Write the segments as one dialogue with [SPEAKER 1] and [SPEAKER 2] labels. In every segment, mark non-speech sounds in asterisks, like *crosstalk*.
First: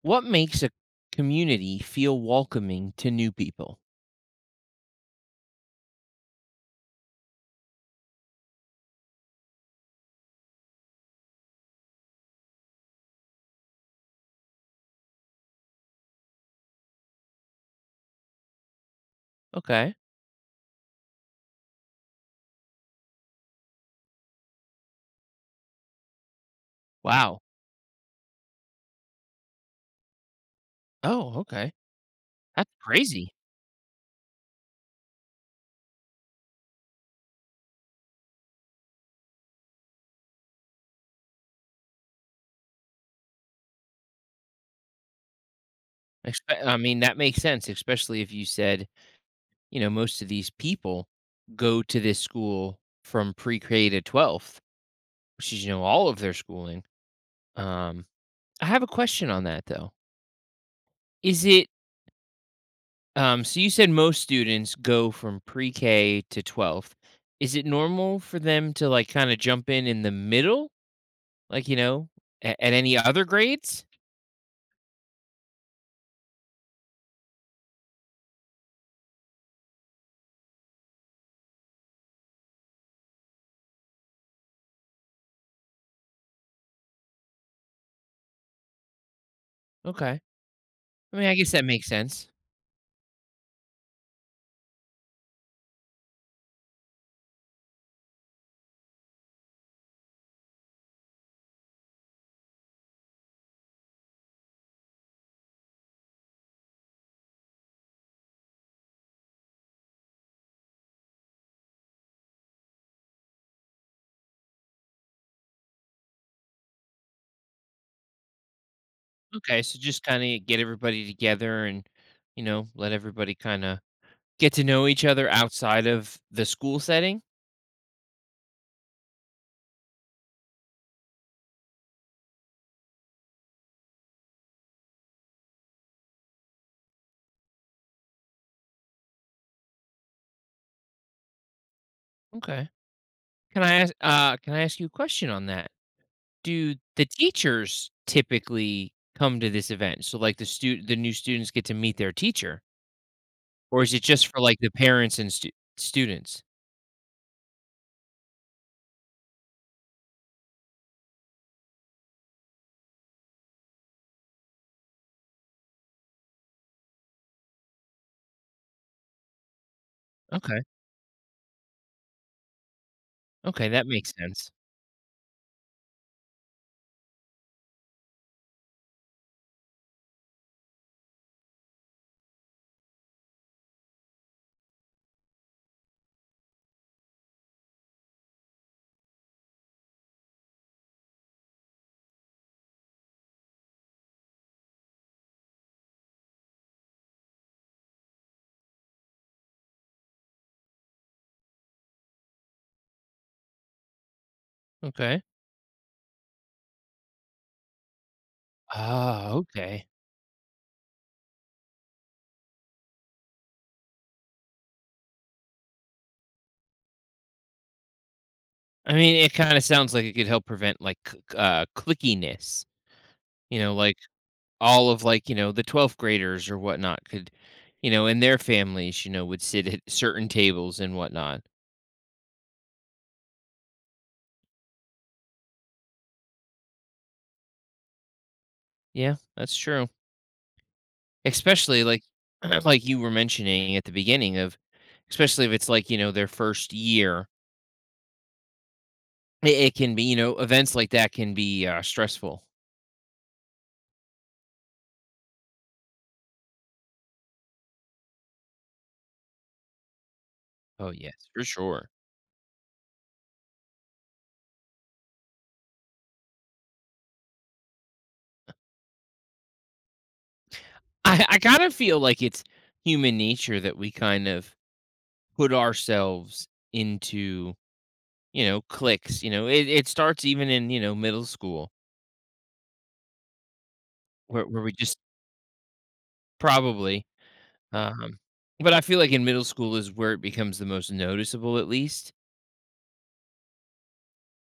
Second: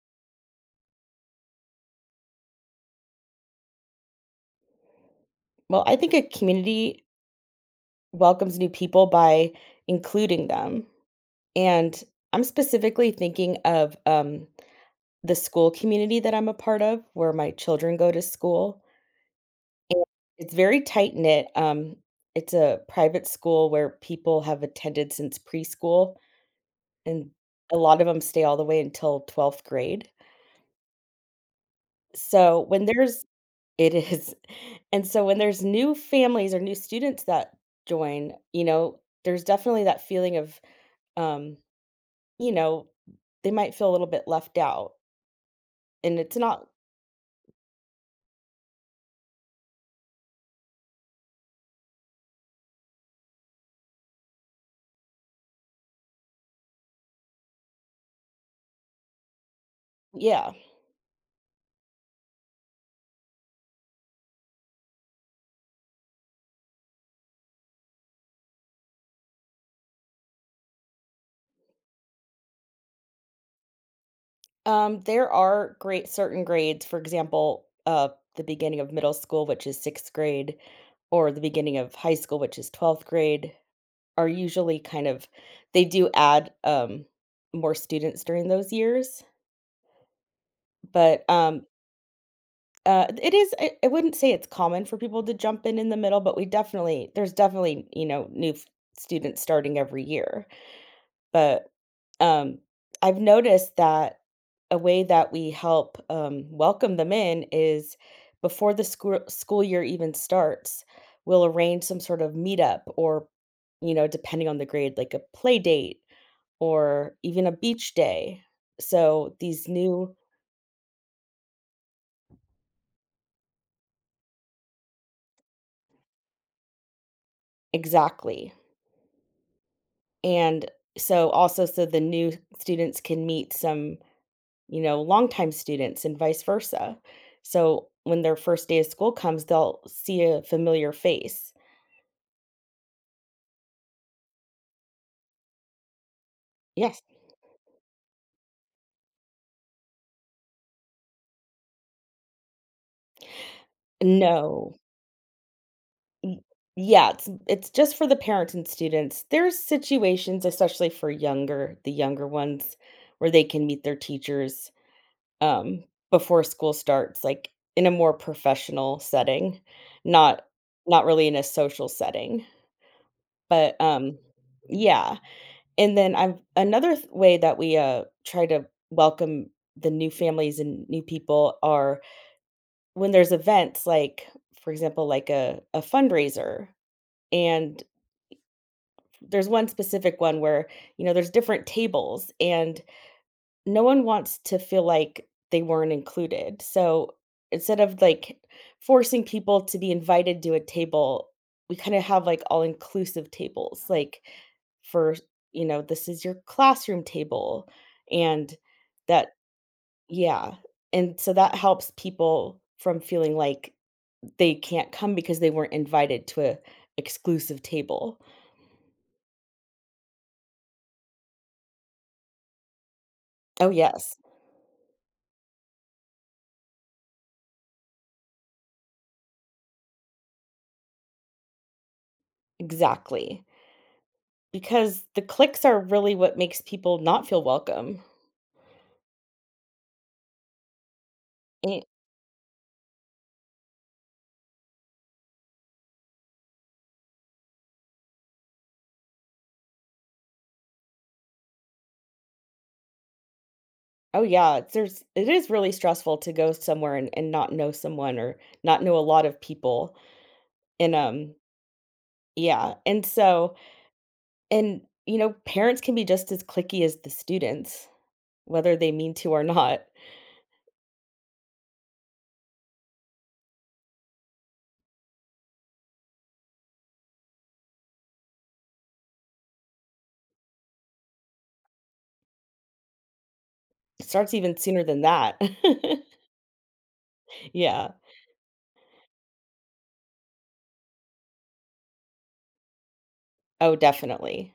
[SPEAKER 1] What makes a community feel welcoming to new people?
[SPEAKER 2] Well, I think a community welcomes new people by including them. And I'm specifically thinking of the school community that I'm a part of, where my children go to school.
[SPEAKER 1] Okay.
[SPEAKER 2] And it's very tight knit. It's a private school where people have attended since preschool, and
[SPEAKER 1] Wow.
[SPEAKER 2] a lot of them stay all the way until 12th grade.
[SPEAKER 1] Oh, okay.
[SPEAKER 2] So
[SPEAKER 1] That's
[SPEAKER 2] when there's
[SPEAKER 1] crazy.
[SPEAKER 2] it is. *laughs* And so when there's new families or new students that join, there's definitely that feeling of, um, you know, they might feel a little bit left out. And it's not,
[SPEAKER 1] I mean, that makes sense, especially if you said, you know, most of these people go to this school from pre K to 12th, which is, you know, all of their schooling. Um, I have a question on that though.
[SPEAKER 2] yeah.
[SPEAKER 1] Is it, so you said most students go from pre K to 12th. Is it normal for them to like kind of jump in the middle? Like, you know, a at any other grades?
[SPEAKER 2] There are great certain grades, for example, the beginning of middle school, which is sixth grade, or the beginning of high school, which is 12th grade, are usually kind of, they do add more students during those years.
[SPEAKER 1] Okay. I mean,
[SPEAKER 2] But
[SPEAKER 1] I guess that makes sense.
[SPEAKER 2] It is I wouldn't say it's common for people to jump in the middle, but we definitely there's definitely, you know, new f students starting every year, but, um, I've noticed that a way that we help, welcome them in is before the school year even starts, we'll arrange some sort of meetup or, you know, depending on the grade, like a play date or even a beach day. So
[SPEAKER 1] Okay,
[SPEAKER 2] these
[SPEAKER 1] so just
[SPEAKER 2] new
[SPEAKER 1] kinda get everybody together and, you know, let everybody kinda get to know each other outside of the school setting?
[SPEAKER 2] exactly. And so also so the new students can meet some, you know, longtime students and vice versa. So when their first day of school comes, they'll see a familiar face.
[SPEAKER 1] Okay. Can I ask you a question on that? Do
[SPEAKER 2] Yes.
[SPEAKER 1] the teachers typically come to this event? So, like, the new students get to meet their teacher? Or is it just for, like, the
[SPEAKER 2] No.
[SPEAKER 1] parents and stu
[SPEAKER 2] Y-
[SPEAKER 1] students?
[SPEAKER 2] Yeah, it's just for the parents and students. There's situations, especially for younger, the younger ones, where they can meet their teachers um before school starts, like in a more professional setting, not
[SPEAKER 1] Okay.
[SPEAKER 2] not really in a social setting.
[SPEAKER 1] Okay,
[SPEAKER 2] But,
[SPEAKER 1] that makes
[SPEAKER 2] um
[SPEAKER 1] sense.
[SPEAKER 2] yeah, and then I've another th way that we, try to welcome the new families and new people are when there's events, like, for example, like a fundraiser, and there's one specific one where, you know, there's different tables, and no one wants to feel like they weren't included. So instead of like forcing people to be invited to a table, we kind of have like all inclusive tables, like for,
[SPEAKER 1] Okay.
[SPEAKER 2] you know, this is your classroom table. And that,
[SPEAKER 1] Ah, okay.
[SPEAKER 2] yeah. And so that helps people from feeling like they can't come because they weren't invited to a exclusive table.
[SPEAKER 1] I mean, it kinda sounds like it could help prevent, like, c c clickiness. You
[SPEAKER 2] Oh,
[SPEAKER 1] know, like,
[SPEAKER 2] yes,
[SPEAKER 1] all of, like, you know, the 12th graders or whatnot could, you know, and their families, you know, would sit at certain tables and whatnot.
[SPEAKER 2] exactly. Because the clicks are really what makes people not feel welcome.
[SPEAKER 1] Yeah, that's true. Especially, like *clears throat* like you were mentioning at the beginning of, especially if it's, like, you know, their 1st year, it can be, you know, events like that can be, stressful.
[SPEAKER 2] Oh, yeah, it's there's it is really stressful to go somewhere and not know someone or not know a lot of people,
[SPEAKER 1] Oh,
[SPEAKER 2] and,
[SPEAKER 1] yes,
[SPEAKER 2] um
[SPEAKER 1] for sure.
[SPEAKER 2] yeah, and so and, you know, parents can be just as clicky as the students, whether they mean to or not.
[SPEAKER 1] I kinda feel like it's human nature that we kind of put ourselves into, you know, clicks. You know, it starts even in, you know, middle school
[SPEAKER 2] It starts
[SPEAKER 1] where,
[SPEAKER 2] even
[SPEAKER 1] where we
[SPEAKER 2] sooner
[SPEAKER 1] just
[SPEAKER 2] than that. *laughs*
[SPEAKER 1] probably
[SPEAKER 2] Yeah.
[SPEAKER 1] um but I feel like in middle school is where it becomes the most noticeable, at least.
[SPEAKER 2] Oh, definitely,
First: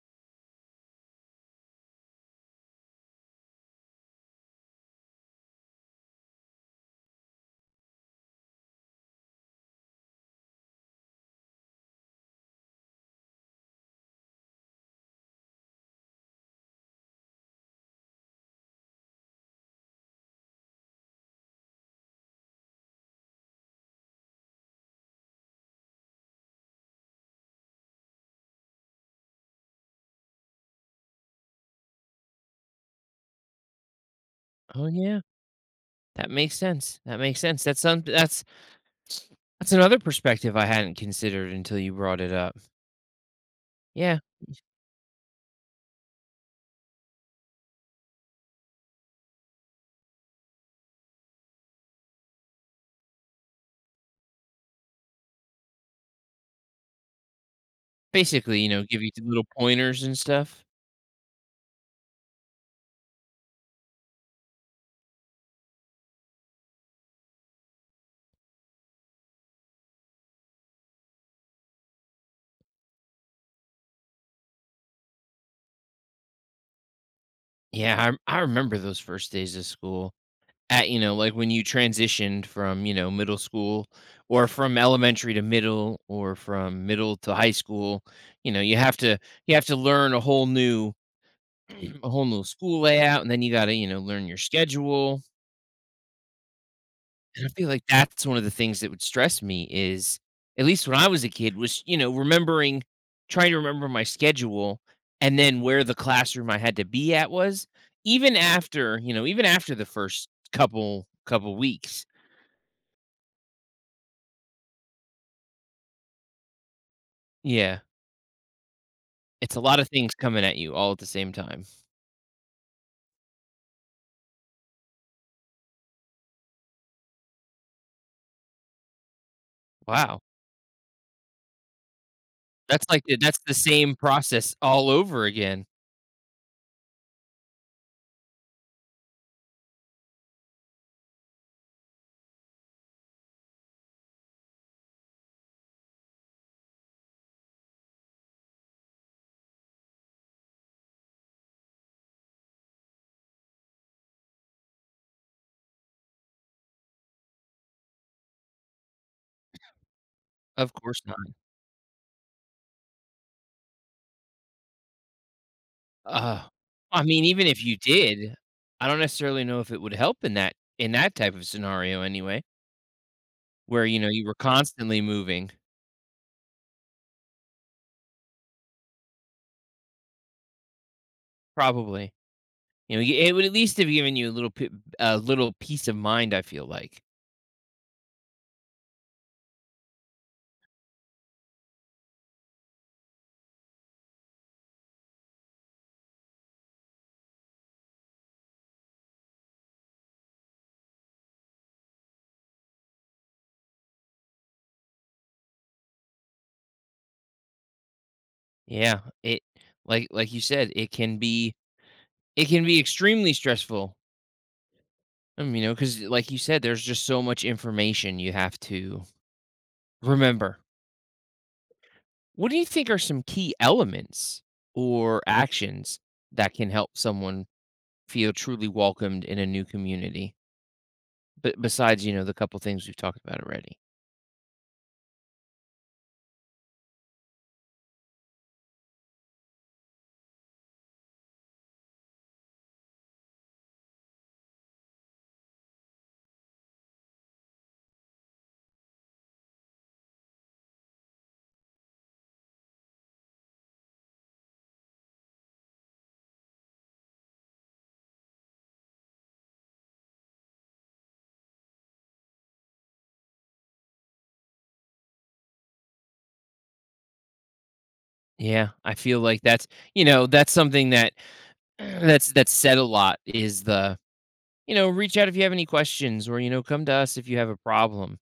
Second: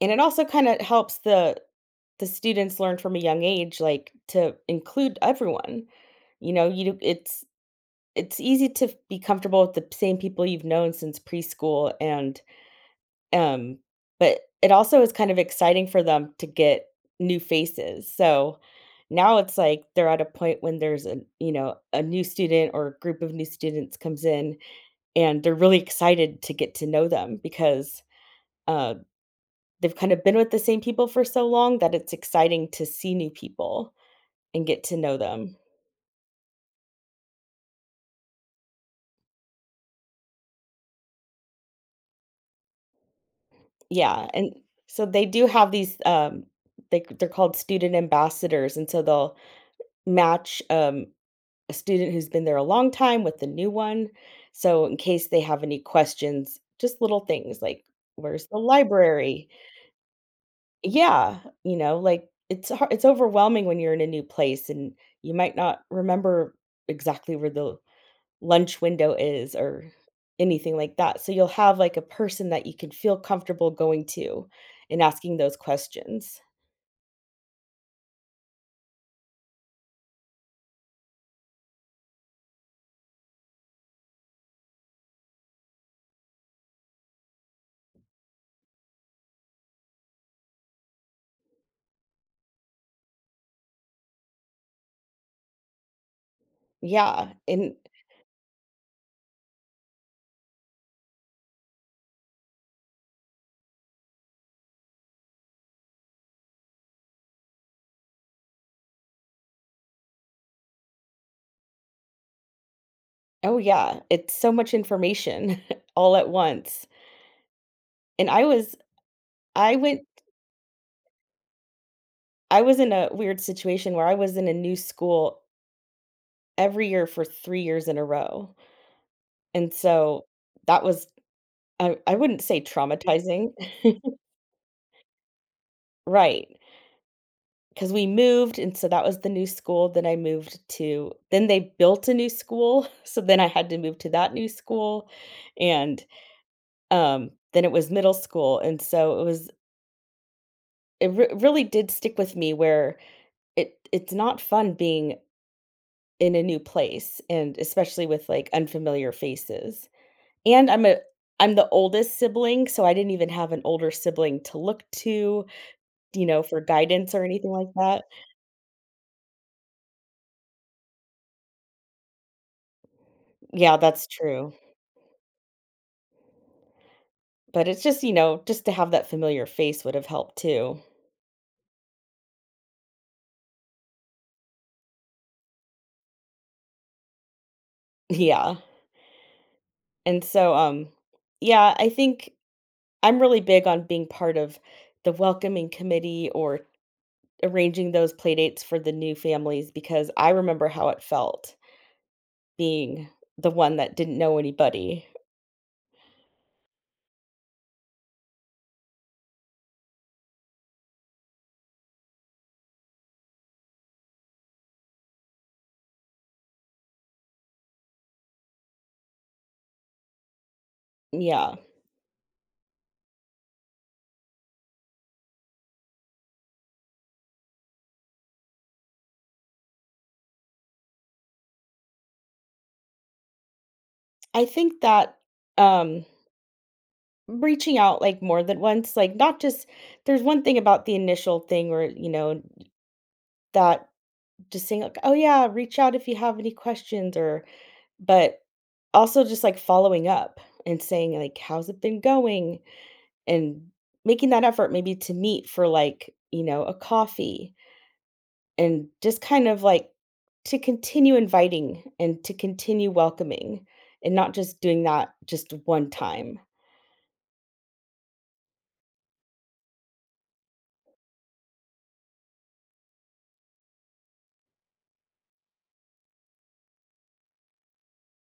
[SPEAKER 2] and it also kinda helps the students learn from a young age, like, to include everyone, you know, you it's easy to f be comfortable with the same people you've known since preschool um, but it also is kind of exciting for them to get new faces, so, now it's like they're at a point when there's a you know, a new student or a group of new students comes in, and they're really excited to get to know them because, uh, they've kind of been with the same people for so long that it's exciting to see new people and get
[SPEAKER 1] Oh
[SPEAKER 2] to know
[SPEAKER 1] yeah,
[SPEAKER 2] them.
[SPEAKER 1] that makes sense. That makes sense. That's that's another perspective I hadn't considered until you brought it up. Yeah,
[SPEAKER 2] Yeah, and so they do have these, they they're called student ambassadors, and so they'll match, a student who's been there a long time with the new one. So in case they have any questions, just little things like, "Where's the
[SPEAKER 1] basically, you know, give you little
[SPEAKER 2] library?"
[SPEAKER 1] pointers and stuff.
[SPEAKER 2] Yeah, you know, like, it's har it's overwhelming when you're in a new place and you might not remember exactly where the lunch window is or anything like that. So you'll have, like, a person that you can feel comfortable going to and asking those questions.
[SPEAKER 1] I remember those first days of school at, you know, like when you transitioned from, you know, middle school or from elementary to middle or from middle to high school. You know, you have to learn a whole new *clears throat* a whole new school layout, and then you got to, you know, learn your schedule,
[SPEAKER 2] Yeah,
[SPEAKER 1] and I feel
[SPEAKER 2] and
[SPEAKER 1] like that's one of the things that would stress me is, at least when I was a kid, was, you know, remembering, trying to remember my schedule and then where the classroom I had to be at was, even after, you know, even after the first couple weeks.
[SPEAKER 2] oh, yeah, it's so much information *laughs* all at once.
[SPEAKER 1] Yeah.
[SPEAKER 2] And I was
[SPEAKER 1] It's a
[SPEAKER 2] I
[SPEAKER 1] lot of
[SPEAKER 2] went
[SPEAKER 1] things coming at you all at the same time.
[SPEAKER 2] I was in a weird situation where I was in a new school every year for 3 years in a row. And
[SPEAKER 1] Wow.
[SPEAKER 2] so that was I wouldn't say
[SPEAKER 1] That's
[SPEAKER 2] traumatizing.
[SPEAKER 1] the
[SPEAKER 2] *laughs*
[SPEAKER 1] same process all over again.
[SPEAKER 2] Right. 'Cause we moved, and so that was the new school, then I moved to then they built a new school, *laughs* so then I had to move to that new school, and, then it was middle school, and so it was it re really did stick with me where it it's not fun being in a new place, and especially with, like, unfamiliar faces, and
[SPEAKER 1] Of
[SPEAKER 2] I'm a
[SPEAKER 1] course not.
[SPEAKER 2] I'm the oldest sibling, so I didn't even have an older sibling to look to, you know,
[SPEAKER 1] Ugh.
[SPEAKER 2] for
[SPEAKER 1] I
[SPEAKER 2] guidance
[SPEAKER 1] mean,
[SPEAKER 2] or
[SPEAKER 1] even
[SPEAKER 2] anything
[SPEAKER 1] if
[SPEAKER 2] like
[SPEAKER 1] you
[SPEAKER 2] that.
[SPEAKER 1] did, I don't necessarily know if it would help in that, in that type of scenario anyway,
[SPEAKER 2] Yeah,
[SPEAKER 1] where, you
[SPEAKER 2] that's
[SPEAKER 1] know, you were
[SPEAKER 2] true.
[SPEAKER 1] constantly moving.
[SPEAKER 2] But it's just, you know, just to have that familiar face would have helped too. *laughs*
[SPEAKER 1] Probably. You know, y it would at least have given you a little peace of mind, I feel like.
[SPEAKER 2] Yeah. And so, um, yeah, I think I'm really big on being part of the welcoming committee or arranging those playdates for the new families because I remember how it felt being the one that didn't know anybody.
[SPEAKER 1] Yeah, it, like you said, it can be, it can be extremely stressful. You know, because like you said, there's just so much information you have to remember.
[SPEAKER 2] Yeah.
[SPEAKER 1] What do you think are some key elements or actions that can help someone feel truly welcomed in a new community? But besides, you know, the couple things we've talked about already.
[SPEAKER 2] I think that um reaching out like more than once, like not just there's one thing about the initial thing where, you know, that just saying like, "Oh yeah, reach out if you have any questions," or but also just, like, following up and saying, like, "How's it been going?" And making that effort maybe to meet for, like, you know, a coffee and just kind of, like, to continue inviting and to continue welcoming and not just doing that just one time.
[SPEAKER 1] Yeah, I feel like that's, you know, that's something that *clears throat* that's said a lot is the, you know, reach out if you have any questions or, you know, come to us if you have a problem.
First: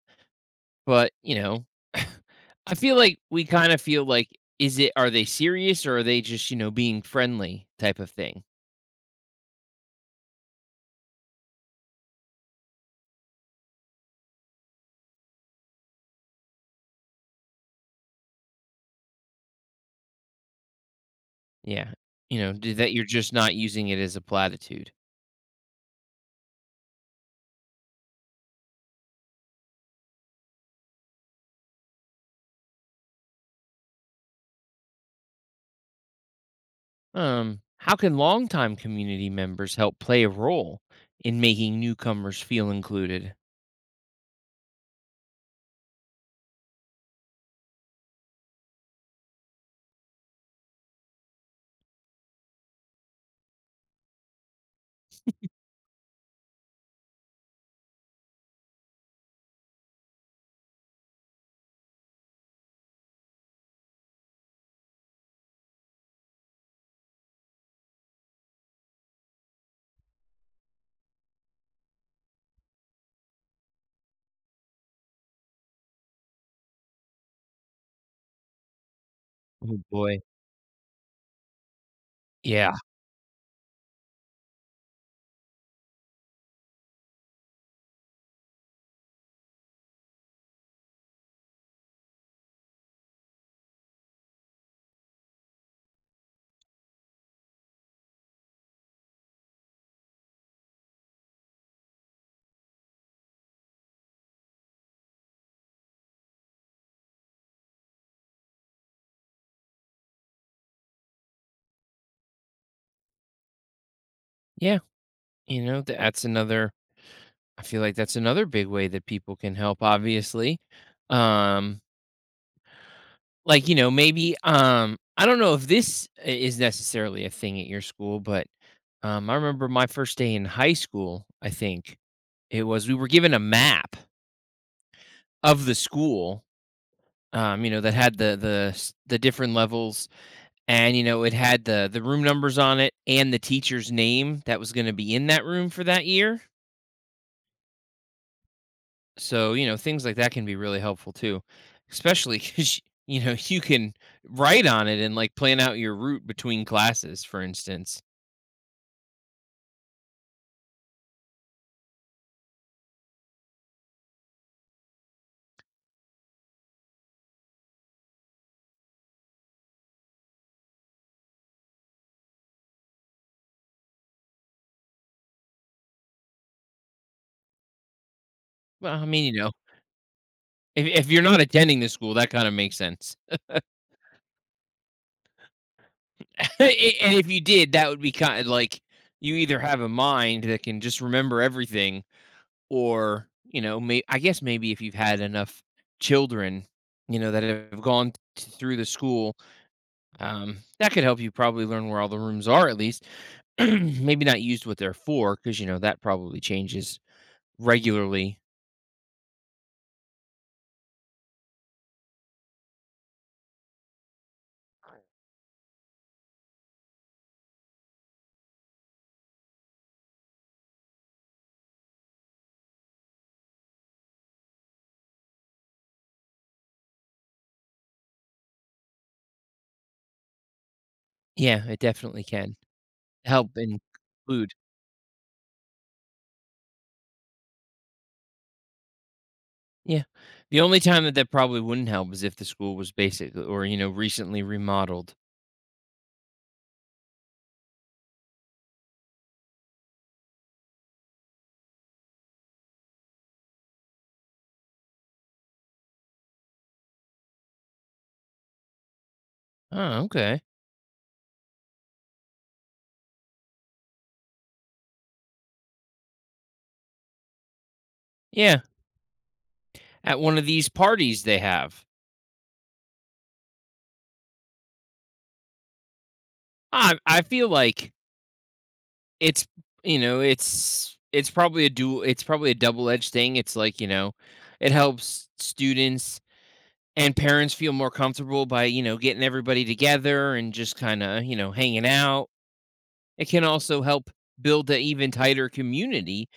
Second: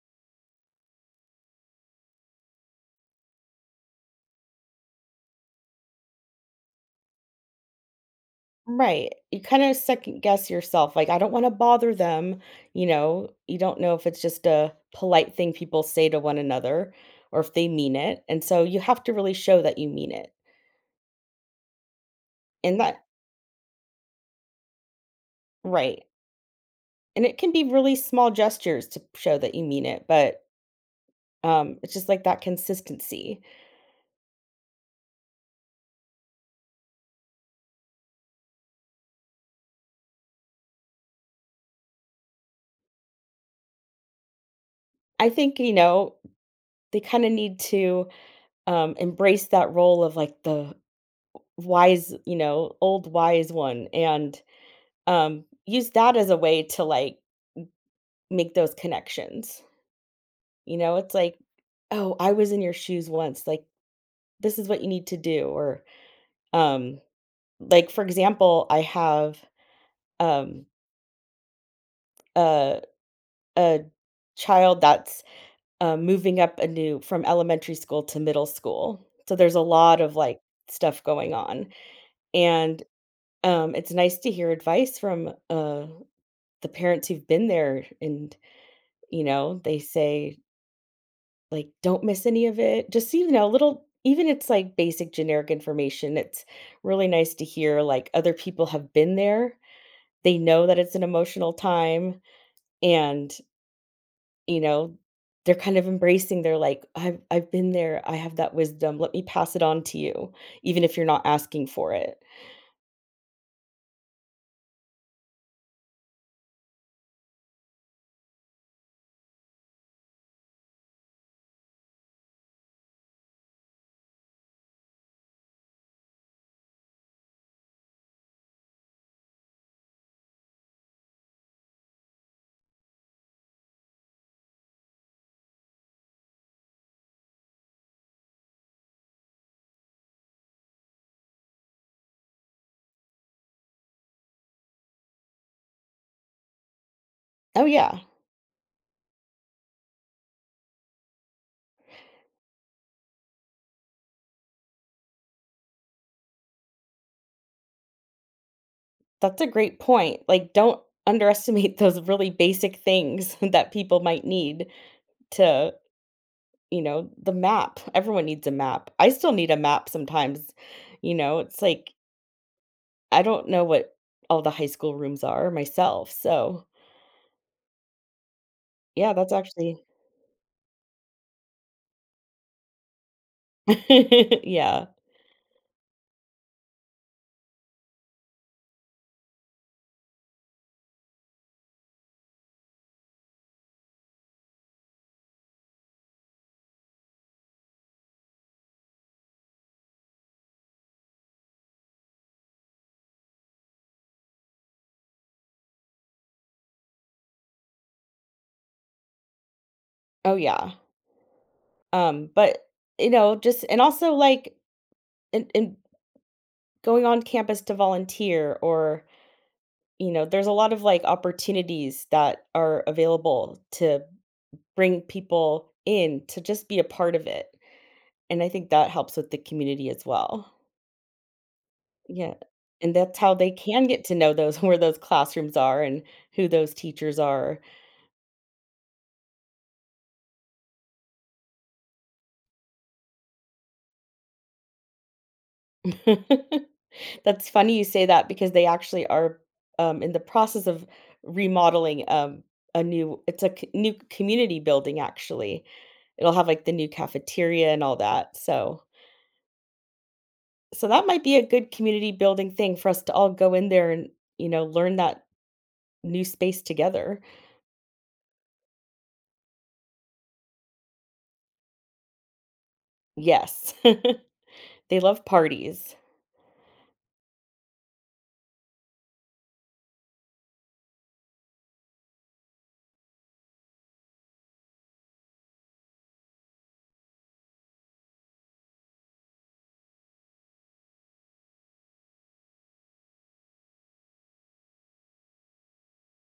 [SPEAKER 1] But, you know, *laughs* I feel like we kind of feel like, are they serious or are they just, you know, being friendly type of thing?
[SPEAKER 2] Right. You kinda second guess yourself, like, "I don't wanna bother them," you know? You don't know if it's just a polite thing people say to one another or if they mean it, and so you have to really show that you mean it.
[SPEAKER 1] Yeah. You know, d-
[SPEAKER 2] And
[SPEAKER 1] that
[SPEAKER 2] that
[SPEAKER 1] you're just not using it as a platitude.
[SPEAKER 2] Right. And it can be really small gestures to show that you mean it, but, it's just like that consistency.
[SPEAKER 1] How can longtime community members help play a role in making newcomers feel included?
[SPEAKER 2] I think, you know, they kind of need to embrace that role of like the wise, you know, old wise one and use that as a way to like make those connections. You know, it's like, oh, I was in your shoes once. Like, this is what you need to do. Um, like, for example, I have um, a, a child that's moving up a new from elementary school to middle school. So there's a
[SPEAKER 1] Oh
[SPEAKER 2] lot of
[SPEAKER 1] boy.
[SPEAKER 2] like stuff going on
[SPEAKER 1] Yeah.
[SPEAKER 2] And, it's nice to hear advice from, the parents who've been there and, you know, they say, like, "Don't miss any of it." Just, you know, little even it's, like, basic generic information, it's really nice to hear, like, other people have been there. They know that it's an emotional time and, you know, they're kind of embracing they're like, " I've been there. I have that wisdom. Let me pass it on to you, even if you're not asking for it."
[SPEAKER 1] Yeah. You know, th- that's another, I feel like that's another big way that people can help, obviously. Um, Like, you know, maybe, I don't know if this I is necessarily a thing at your school, but, I remember my first day in high school, I think it was, we were given a map of the school, you know, that had the different levels, and, you know, it had the room numbers on it and the teacher's name that was gonna be in that room for that year.
[SPEAKER 2] Oh, yeah.
[SPEAKER 1] So, you know, things like that can be really helpful too, especially *laughs* because, you know, you can write on it and, like, plan out your route between classes, for instance.
[SPEAKER 2] That's a great point. Like, don't underestimate *laughs* those really basic things *laughs* that people might need to, you know, the map. Everyone needs a map. I still need a map sometimes. You know, it's like I don't know what all the high school rooms are myself. So,
[SPEAKER 1] Well, I
[SPEAKER 2] yeah, that's
[SPEAKER 1] mean, you know,
[SPEAKER 2] actually
[SPEAKER 1] if you're not attending the school, that kinda makes sense.
[SPEAKER 2] *laughs* yeah.
[SPEAKER 1] *laughs* I And if you did, that would be kind of like, you either have a mind that can just remember everything or, you know, may I guess maybe if you've had enough children, you know, that have gone th through the school, that could help you probably learn where all the rooms are, at least. *clears throat* Maybe not used what they're for because, you know, that probably changes regularly.
[SPEAKER 2] Oh, yeah. But you know, just and also like and going on campus to volunteer or, you know, there's a lot of, like, opportunities that are available to bring people in to just be a part of it, and I think that helps with the community as well.
[SPEAKER 1] Yeah, it definitely
[SPEAKER 2] Yeah,
[SPEAKER 1] can
[SPEAKER 2] and that's how they
[SPEAKER 1] help
[SPEAKER 2] can get to know
[SPEAKER 1] include.
[SPEAKER 2] those *laughs* where those classrooms are and who those teachers are.
[SPEAKER 1] Yeah. The only time that that probably wouldn't help is if the school was basically or, you know, recently remodeled.
[SPEAKER 2] *laughs* That's funny you say that because they actually are, in the process of remodeling, a new it's a c new community building, actually. It'll have, like, the new cafeteria and all that, so
[SPEAKER 1] Oh, okay.
[SPEAKER 2] so that might be a good community building thing for us to all go in there and, you know, learn that new space together.
[SPEAKER 1] Yeah. At one of these parties they have.
[SPEAKER 2] Yes. *laughs* They love parties.
[SPEAKER 1] I feel like it's, you know, it's probably a dual, it's probably a double-edged thing. It's like, you know, it helps students and parents feel more comfortable by, you know, getting everybody together and just kind of, you know, hanging out. It can also help build an even tighter community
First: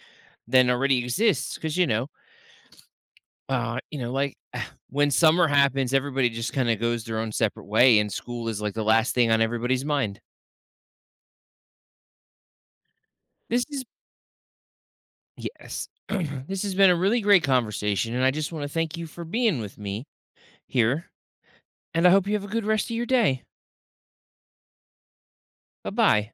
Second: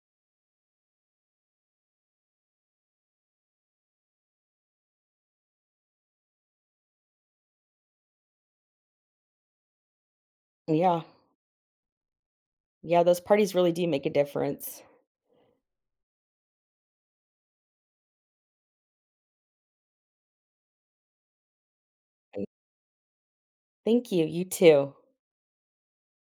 [SPEAKER 1] than already exists because, you know, uh, you know, like, *sighs* when summer happens, everybody just kinda goes their own separate way, and school is, like, the last thing on everybody's mind.
[SPEAKER 2] Yeah. Yeah, those parties
[SPEAKER 1] This
[SPEAKER 2] really
[SPEAKER 1] is
[SPEAKER 2] do make a difference.
[SPEAKER 1] yes. *clears throat* This has been a really great conversation, and I just wanna thank you for being with me here, and I hope you have a good rest of your day.
[SPEAKER 2] Thank you, you too.
[SPEAKER 1] Bye-bye.